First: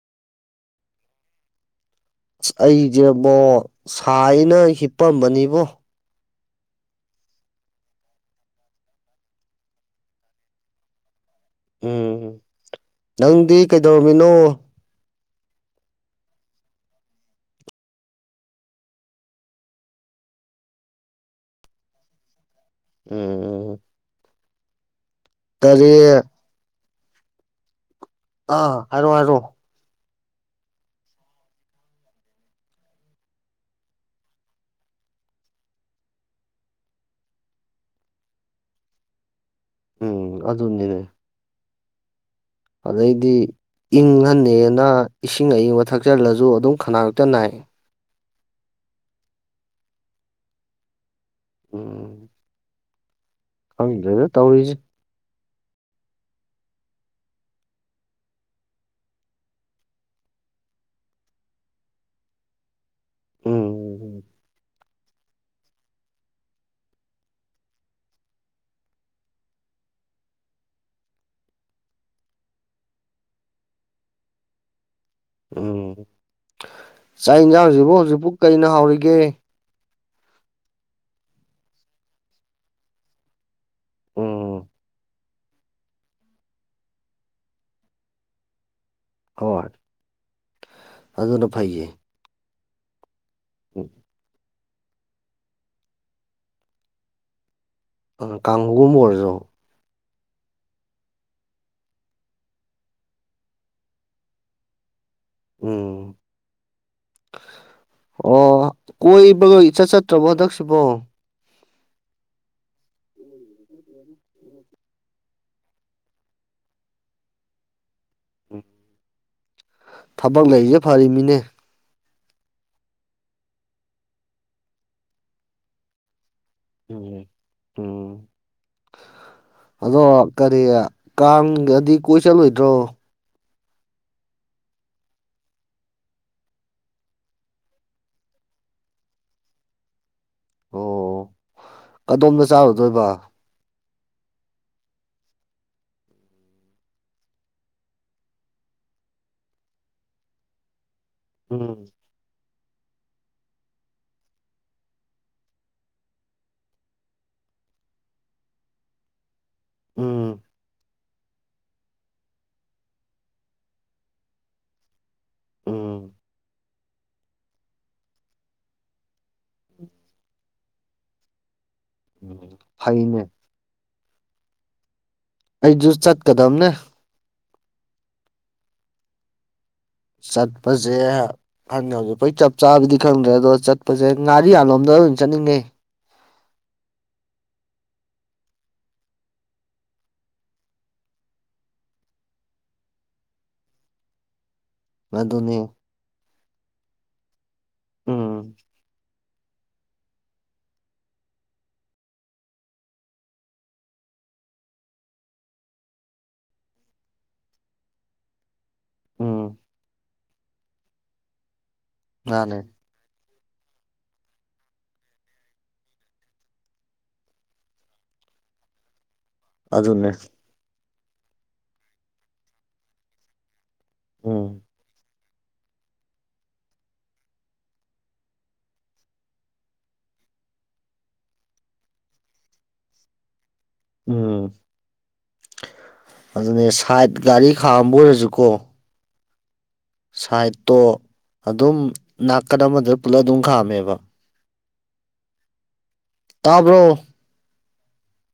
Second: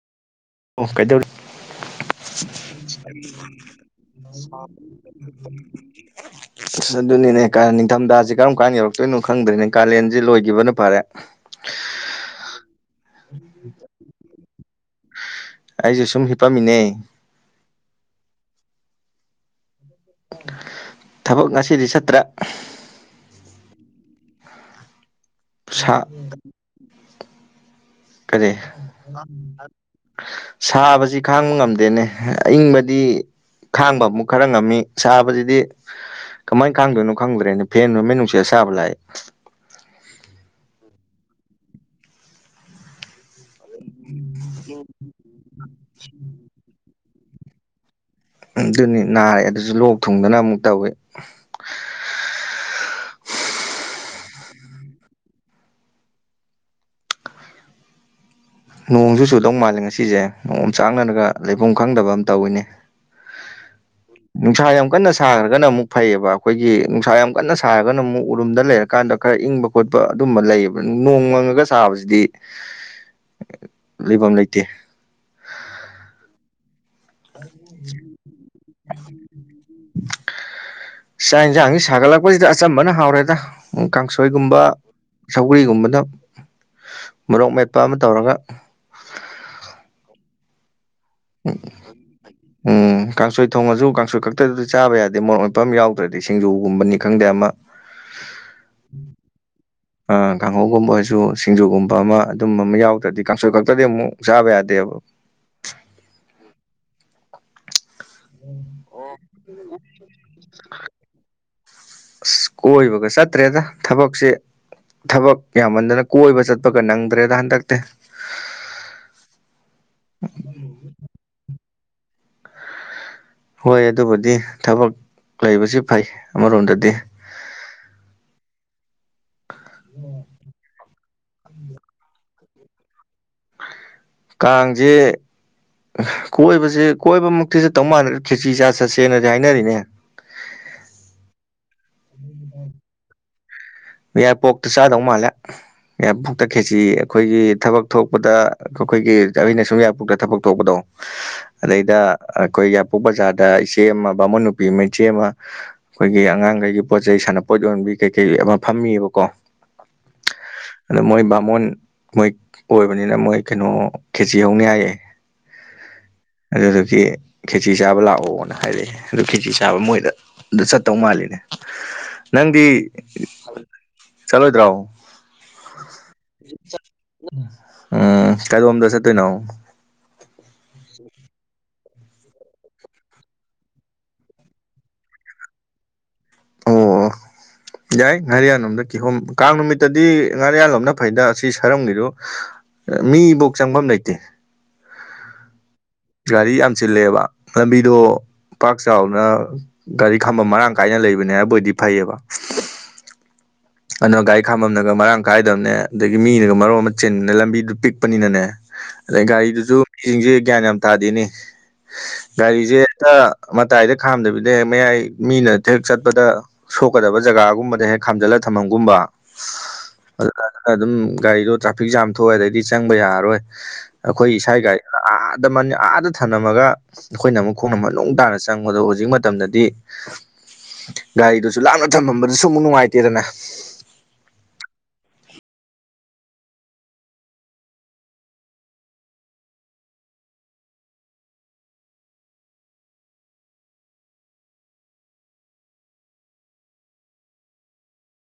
ꯑꯣ ꯀꯩꯗꯧꯔꯤ ꯑꯁ ꯑꯩꯁꯦ ꯑꯕꯣ ꯁꯥꯏꯅ ꯍꯤꯞꯄꯝꯕꯅꯤꯕꯣ [inaudible] ꯑꯁ ꯑꯗꯨꯅꯤꯅꯦ ꯅꯤꯡꯊꯝꯊꯥꯁꯤ ꯀꯔꯝ ꯀꯥꯟꯗ ꯌꯧꯔꯛꯇꯣꯏꯅꯣ ꯈꯪꯗ꯭ꯔꯤꯅꯦ ꯀꯥꯂꯦꯟꯁꯤ ꯂꯣꯏꯈꯤꯕꯅ ꯐꯔꯦ ꯎꯝ ꯅꯪꯗꯤ ꯀꯩꯗꯧꯔꯝꯃꯤꯅꯣ ꯑꯩꯁꯨ ꯁꯨꯝ ꯍꯤꯞꯄꯝꯃꯤꯅꯦ ꯊꯕꯛ ꯉꯁꯤꯗꯤ ꯆꯠꯇ꯭ꯔ‍ꯦ ꯎꯝ ꯀꯔꯤ ꯁꯥꯥ ꯀꯔꯤ ꯑꯥ ꯍꯥꯏꯔꯣ ꯍꯥꯏꯔꯣ ꯁꯥꯕꯁꯤ ꯈꯥꯡꯕ ꯉꯝꯗꯦꯅꯦ ꯑꯏꯪꯕꯗꯤ ꯈꯥꯡꯕ ꯑꯃꯨꯛ ꯈꯔ ꯉꯝꯃꯤ ꯁꯥꯕꯁꯤꯗꯤ ꯀꯃꯥꯏꯅ ꯈꯥꯡꯗꯣꯏꯅꯣ ꯈꯪꯗ꯭ꯔꯦꯅꯦ ꯐꯦꯟ ꯍꯨꯝꯃꯤ ꯅꯨꯡꯁꯤꯠ ꯑꯁꯥꯕ ꯂꯥꯛꯑꯦ ꯎꯝ ꯑꯗꯨꯅꯤꯅꯦ ꯑꯗꯩꯗꯤ ꯏꯪꯍꯟꯅꯦꯅ ꯏꯁꯤꯡ ꯑꯏꯪꯕ ꯊꯛꯆꯜꯂꯁꯨ ꯑꯗꯨꯝ ꯈꯅꯥꯎ ꯍꯦꯛꯇ ꯅꯥꯏ ꯑꯗꯨꯅꯤ ꯅꯥꯔꯦ ꯑꯗꯨꯁꯨ ꯂꯣꯛ ꯊꯨꯡꯗꯅ ꯑꯃꯨꯛ ꯇꯧꯏ ꯎꯝ ꯈꯪꯗ꯭ꯔꯦꯗ ꯇꯧꯔꯤꯁꯦ ꯅꯣꯡꯁꯨ ꯆꯨꯗꯧ ꯃꯥꯜꯂꯦ ꯉꯁꯤꯁꯦ ꯅꯣꯡ ꯑꯣꯝꯆꯥꯡꯅꯔꯒ ꯂꯩꯐꯝ ꯈꯪꯗꯕ ꯑꯃ ꯇꯧꯋꯤꯅꯦ ꯎꯝ ꯅꯨꯡꯁꯥ ꯌꯥꯝ ꯀꯟꯅꯥ ꯁꯥꯈ꯭ꯔꯒꯅ ꯑꯃꯨꯛ ꯐꯩꯌꯦꯕ ꯑꯩꯈꯣꯏꯒꯤ ꯅꯨꯡꯁꯥ ꯌꯥꯝ ꯀꯟꯅ ꯁꯥꯔꯒꯅ ꯑꯃꯨꯛ ꯎꯔꯨꯝꯗ ꯂꯩꯔꯀꯥꯟꯗ ꯈꯔ ꯏꯪꯕ ꯈꯣꯠꯄ ꯑꯗꯨꯝꯕ ꯂꯩꯌꯦꯕ ꯅꯣꯡ ꯃꯪꯉꯒ ꯁꯥꯕꯁꯤꯗꯤ ꯂꯩꯐꯝ ꯂꯩꯇꯦ ꯎꯝ ꯆꯥꯛ ꯌꯦꯟꯁꯥꯡꯁꯤꯕꯨ ꯍꯧꯖꯤꯛꯐꯥꯎ ꯀꯩꯅ ꯍꯥꯎꯔꯤꯒꯦ ꯆꯥꯛ ꯌꯦꯟꯁꯥꯡꯁꯤ ꯁꯥꯒꯠꯂꯛꯄꯁꯤꯗ ꯑꯆꯝꯕꯅ ꯍꯥꯎꯔꯦꯗ ꯀꯥꯡꯁꯣꯏꯒꯨꯝꯕ ꯎꯝ ꯁꯧꯒꯔꯤꯒꯨꯝꯕꯅ ꯃꯣꯔꯣꯛ ꯃꯦꯠꯄ ꯑꯃ ꯇꯧꯔꯒ ꯍꯣꯏ ꯑꯗꯨꯅ ꯐꯩꯌꯦ ꯎꯝ ꯀꯥꯡꯁꯣꯏ ꯊꯣꯡꯉꯁꯨ ꯀꯥꯡꯁꯣꯏ ꯈꯛꯇꯗꯁꯨ ꯆꯥꯕ ꯌꯥꯗꯦ ꯃꯔꯣꯛ ꯃꯦꯠꯄ ꯑꯃ ꯌꯥꯎꯗ꯭ꯔꯗꯤ ꯁꯤꯡꯖꯨꯒꯨꯝꯕꯅꯤ ꯈꯪꯗꯦ ꯑꯃ ꯑ ꯀꯥꯡꯍꯧꯒꯨꯝꯕ ꯑꯣꯏꯔꯁꯨ ꯑ ꯀꯥꯡꯍꯧꯒꯨꯝꯕ ꯑꯣꯏꯁꯨ ꯁꯤꯡꯖꯨꯒꯨꯝꯕ ꯑꯃ ꯑꯗꯨꯝꯕ ꯑꯃ ꯌꯥꯎꯗ꯭ꯔꯗꯤ ꯀꯥꯡꯁꯣꯏ ꯈꯛꯇꯗꯤ ꯑꯃꯨꯛ ꯆꯥꯕ ꯌꯥꯗꯦꯕ ꯎꯝ ꯑꯣ ꯀꯣꯏꯕꯒ ꯏꯆꯠ ꯆꯠꯇ꯭ꯔꯕꯣ ꯍꯟꯗꯛꯁꯤꯕꯣ ꯑꯁ ꯀꯣꯏꯕꯒ ꯆꯠꯇ꯭ꯔꯦꯗ ꯊꯕꯛꯁꯦ ꯊꯕꯛ ꯌꯥꯝꯃꯟꯗꯅ ꯀꯣꯏꯕ ꯆꯠꯄꯒ ꯅꯪꯗ꯭ꯔꯦꯗ ꯍꯟꯗꯛꯇꯤ ꯊꯕꯛ ꯂꯩꯔꯤꯁꯦ ꯐꯔꯤꯃꯤꯅꯦ ꯍꯣꯏ ꯑꯗꯨꯕꯨꯗꯤ ꯊꯕꯛ ꯂꯩꯕꯁꯤ ꯐꯩ ꯑꯃꯔꯣꯝꯗꯗꯤ ꯎꯝ ꯎꯝ ꯑꯗꯣ ꯀꯔꯤ ꯀꯥꯡꯗꯗꯤ ꯀꯣꯏ ꯆꯠꯂꯣꯏꯗ꯭ꯔꯣ ꯀꯥꯡꯁꯦ ꯑꯥ ꯀꯣꯏꯕꯁꯦ ꯀꯣꯏꯕꯥꯃꯛꯇꯤ ꯆꯠꯇꯧ ꯃꯥꯟꯗ꯭ꯔꯦ ꯈꯦꯆꯤ ꯆꯥ ꯆꯠꯁꯦꯅꯗꯤ ꯍꯥꯏꯅꯔꯤꯅꯦ ꯑꯣ ꯀꯗꯣꯝꯗ ꯆꯥꯔꯨꯗꯣꯏꯕ ꯌꯥꯏꯄꯣꯛꯇ ꯆꯥꯗꯧ ꯃꯥꯜꯂꯦ ꯌꯥꯏꯄꯣꯛꯇ ꯈꯦꯆꯤ ꯑꯩꯈꯣꯏꯒꯤ ꯊꯕꯛ ꯊꯣꯛꯄꯗ ꯑꯩꯈꯣꯏꯒꯤ ꯑꯩꯅ ꯁꯨꯝ ꯌꯥꯏꯄꯣꯛꯇ ꯊꯕꯛ ꯊꯣꯛꯄꯗꯣ ꯎꯝ ꯑꯗꯩꯗ ꯑꯩꯈꯣꯏ ꯌꯥꯏꯄꯣꯛ ꯕꯖꯥꯔꯗ ꯏꯆꯦ ꯑꯃ ꯕꯥꯃꯣꯟ ꯅꯨꯨꯄꯤ ꯑꯃ ꯏꯆꯦ ꯑꯃ ꯑꯩꯈꯣꯏꯒꯤ ꯑꯉꯥꯡꯈꯩꯒꯤ ꯄꯣꯠ ꯆꯩꯩ ꯁꯥꯟꯅꯄꯣꯠ ꯌꯣꯟꯕꯤ ꯀꯩꯀꯩ ꯑꯃ ꯐꯝꯃꯤꯕꯀꯣ ꯎꯝ ꯑꯗ ꯃꯣꯏ ꯕꯥꯃꯣꯟ ꯃꯣꯏ ꯑꯣꯏꯕꯅꯤꯅ ꯃꯣꯏ ꯀꯩꯅꯣ ꯈꯦꯆꯤ ꯍꯧꯅꯤ ꯍꯥꯏꯌꯦ ꯎꯝ ꯑꯗꯨꯗꯨꯒꯤ ꯈꯦꯆꯤ ꯆꯥꯕ ꯂꯥꯛꯑꯣꯅ ꯍꯥꯏꯔꯛꯑꯦ ꯑꯗꯨ ꯈꯦꯆꯤ ꯆꯥꯕ ꯃꯣꯏꯗ ꯗꯨ ꯆꯠꯇꯧ ꯃꯥꯜꯂꯤꯅꯦ ꯅꯪꯗꯤ ꯐꯩꯅꯦ ꯆꯠꯂꯣꯏꯗ꯭ꯔꯣ ꯑꯩꯁꯨ ꯆꯠꯀꯥꯗꯝꯅꯦ ꯎꯝ ꯀꯗꯣꯝꯗ ꯆꯠꯇꯣꯏꯅꯣ ꯆꯠꯄꯁꯦ [unintelligible] ꯆꯞ ꯆꯥꯕꯗꯤ ꯈꯪꯗ꯭ꯔꯦ ꯑꯗꯣ ꯆꯠꯄꯁꯦ ꯉꯥꯔꯤꯌꯥꯜꯂꯣꯝꯗ ꯑꯣꯏ ꯆꯠꯅꯤꯡꯉꯦ ꯑꯣ ꯑꯣ ꯌꯥꯏ ꯉꯥꯔꯤꯌꯥꯟꯂꯣꯝꯗ ꯀꯤꯍꯣꯝ ꯀꯥꯡ ꯅꯨꯃꯤꯠꯇꯗꯤ ꯉꯥꯔꯤꯌꯥꯂꯣꯝꯅ ꯐꯩꯗ ꯑꯁꯤ ꯁꯥꯔꯝꯒꯤꯗꯣ ꯃꯤꯐꯧ ꯆꯪꯕꯝ ꯂꯩꯇꯦ ꯑꯗꯨꯅꯤ ꯒꯥꯔꯤ ꯌꯥꯝ ꯆꯤꯜꯂꯦꯕ ꯂꯝꯕꯤꯗꯣ ꯎꯝ ꯄꯥꯛ ꯆꯥꯎꯅ ꯒꯥꯔꯤ ꯈꯝꯕꯝ ꯃꯔꯥꯡ ꯀꯥꯏꯅ ꯂꯩꯕꯅꯦ ꯍꯥꯏꯕꯣꯏꯗꯤ ꯐꯩꯌꯦꯕꯥ ꯑꯗꯨꯅ ꯒꯥꯔꯤ ꯈꯥꯝꯃꯝꯅꯒ ꯃꯔꯥꯡ ꯀꯥꯏꯗꯝꯅꯦ ꯑꯗꯥꯒꯤ ꯃꯤꯅꯒ ꯃꯔꯣꯟ ꯑꯃ ꯆꯤꯟꯕꯅꯦ ꯂꯝꯕꯤꯗꯨ ꯄꯤꯛꯄꯅꯤꯅꯥꯅꯦ ꯑꯗꯩ ꯎꯝ ꯒꯥꯔꯤꯗꯨꯁꯨ ꯃꯤꯁꯤꯡꯁꯦ ꯒ꯭ꯌꯥꯟ ꯌꯥꯝ ꯇꯥꯗꯦꯅꯤ ꯃꯥꯅꯦ ꯒꯥꯔꯤꯁꯦ ꯍꯦꯛꯇꯥ ꯃꯇꯥꯏꯗ ꯈꯥꯝꯗꯕꯤꯗ ꯍꯦꯛ ꯃꯌꯥꯏ ꯃꯤꯅ ꯍꯦꯛ ꯆꯠꯄꯗ ꯁꯣꯛꯀꯗꯕ ꯖꯒꯥꯒꯨꯝꯕꯗ ꯍꯦꯛ ꯈꯥꯝꯖꯤꯜꯂꯒ ꯊꯝꯃꯝꯒꯨꯝꯕ ꯑꯗꯨꯅꯦ ꯈꯔꯥꯗꯨꯝ ꯒꯥꯔꯤꯗꯣ ꯇ꯭ꯔꯥꯐꯤꯛ ꯖꯥꯝ ꯊꯣꯛꯑꯦ ꯑꯗꯩꯗꯤ ꯆꯪꯕ ꯌꯥꯔꯔꯣꯏ ꯑꯩꯈꯣꯏ ꯎꯝ ꯏꯁꯥꯒꯤ ꯒꯥꯔꯤ ꯑꯥ- ꯑꯥꯗ ꯊꯝꯂꯝꯃꯒ ꯑꯩꯈꯣꯏꯅ ꯑꯃꯨꯛ ꯈꯣꯡꯅ ꯃꯅꯨꯡ ꯇꯥꯅ ꯆꯪꯕꯗꯣ ꯍꯧꯖꯤꯛ ꯃꯇꯝꯗꯗꯤ ꯒꯥꯔꯤꯗꯨꯁꯨ ꯂꯥꯞꯅ ꯊꯝꯃꯝꯕꯗꯨꯁꯨ ꯑꯃꯨꯛ ꯅꯨꯡꯉꯥꯏꯇꯦꯗꯅ ꯎꯝ ꯑꯗꯨꯅꯦ ꯁꯥꯏꯠ ꯒꯥꯔꯤ ꯈꯥꯝꯕ ꯑꯣꯏꯔꯁꯨꯀꯣ ꯁꯥꯏꯠꯇꯣ ꯑꯗꯨꯝ ꯅꯥꯀꯟ ꯑꯃꯗ ꯄꯨꯜꯂꯞ ꯑꯗꯨꯝ ꯈꯥꯝꯃꯦꯕ ꯇꯥꯕ꯭ꯔꯣ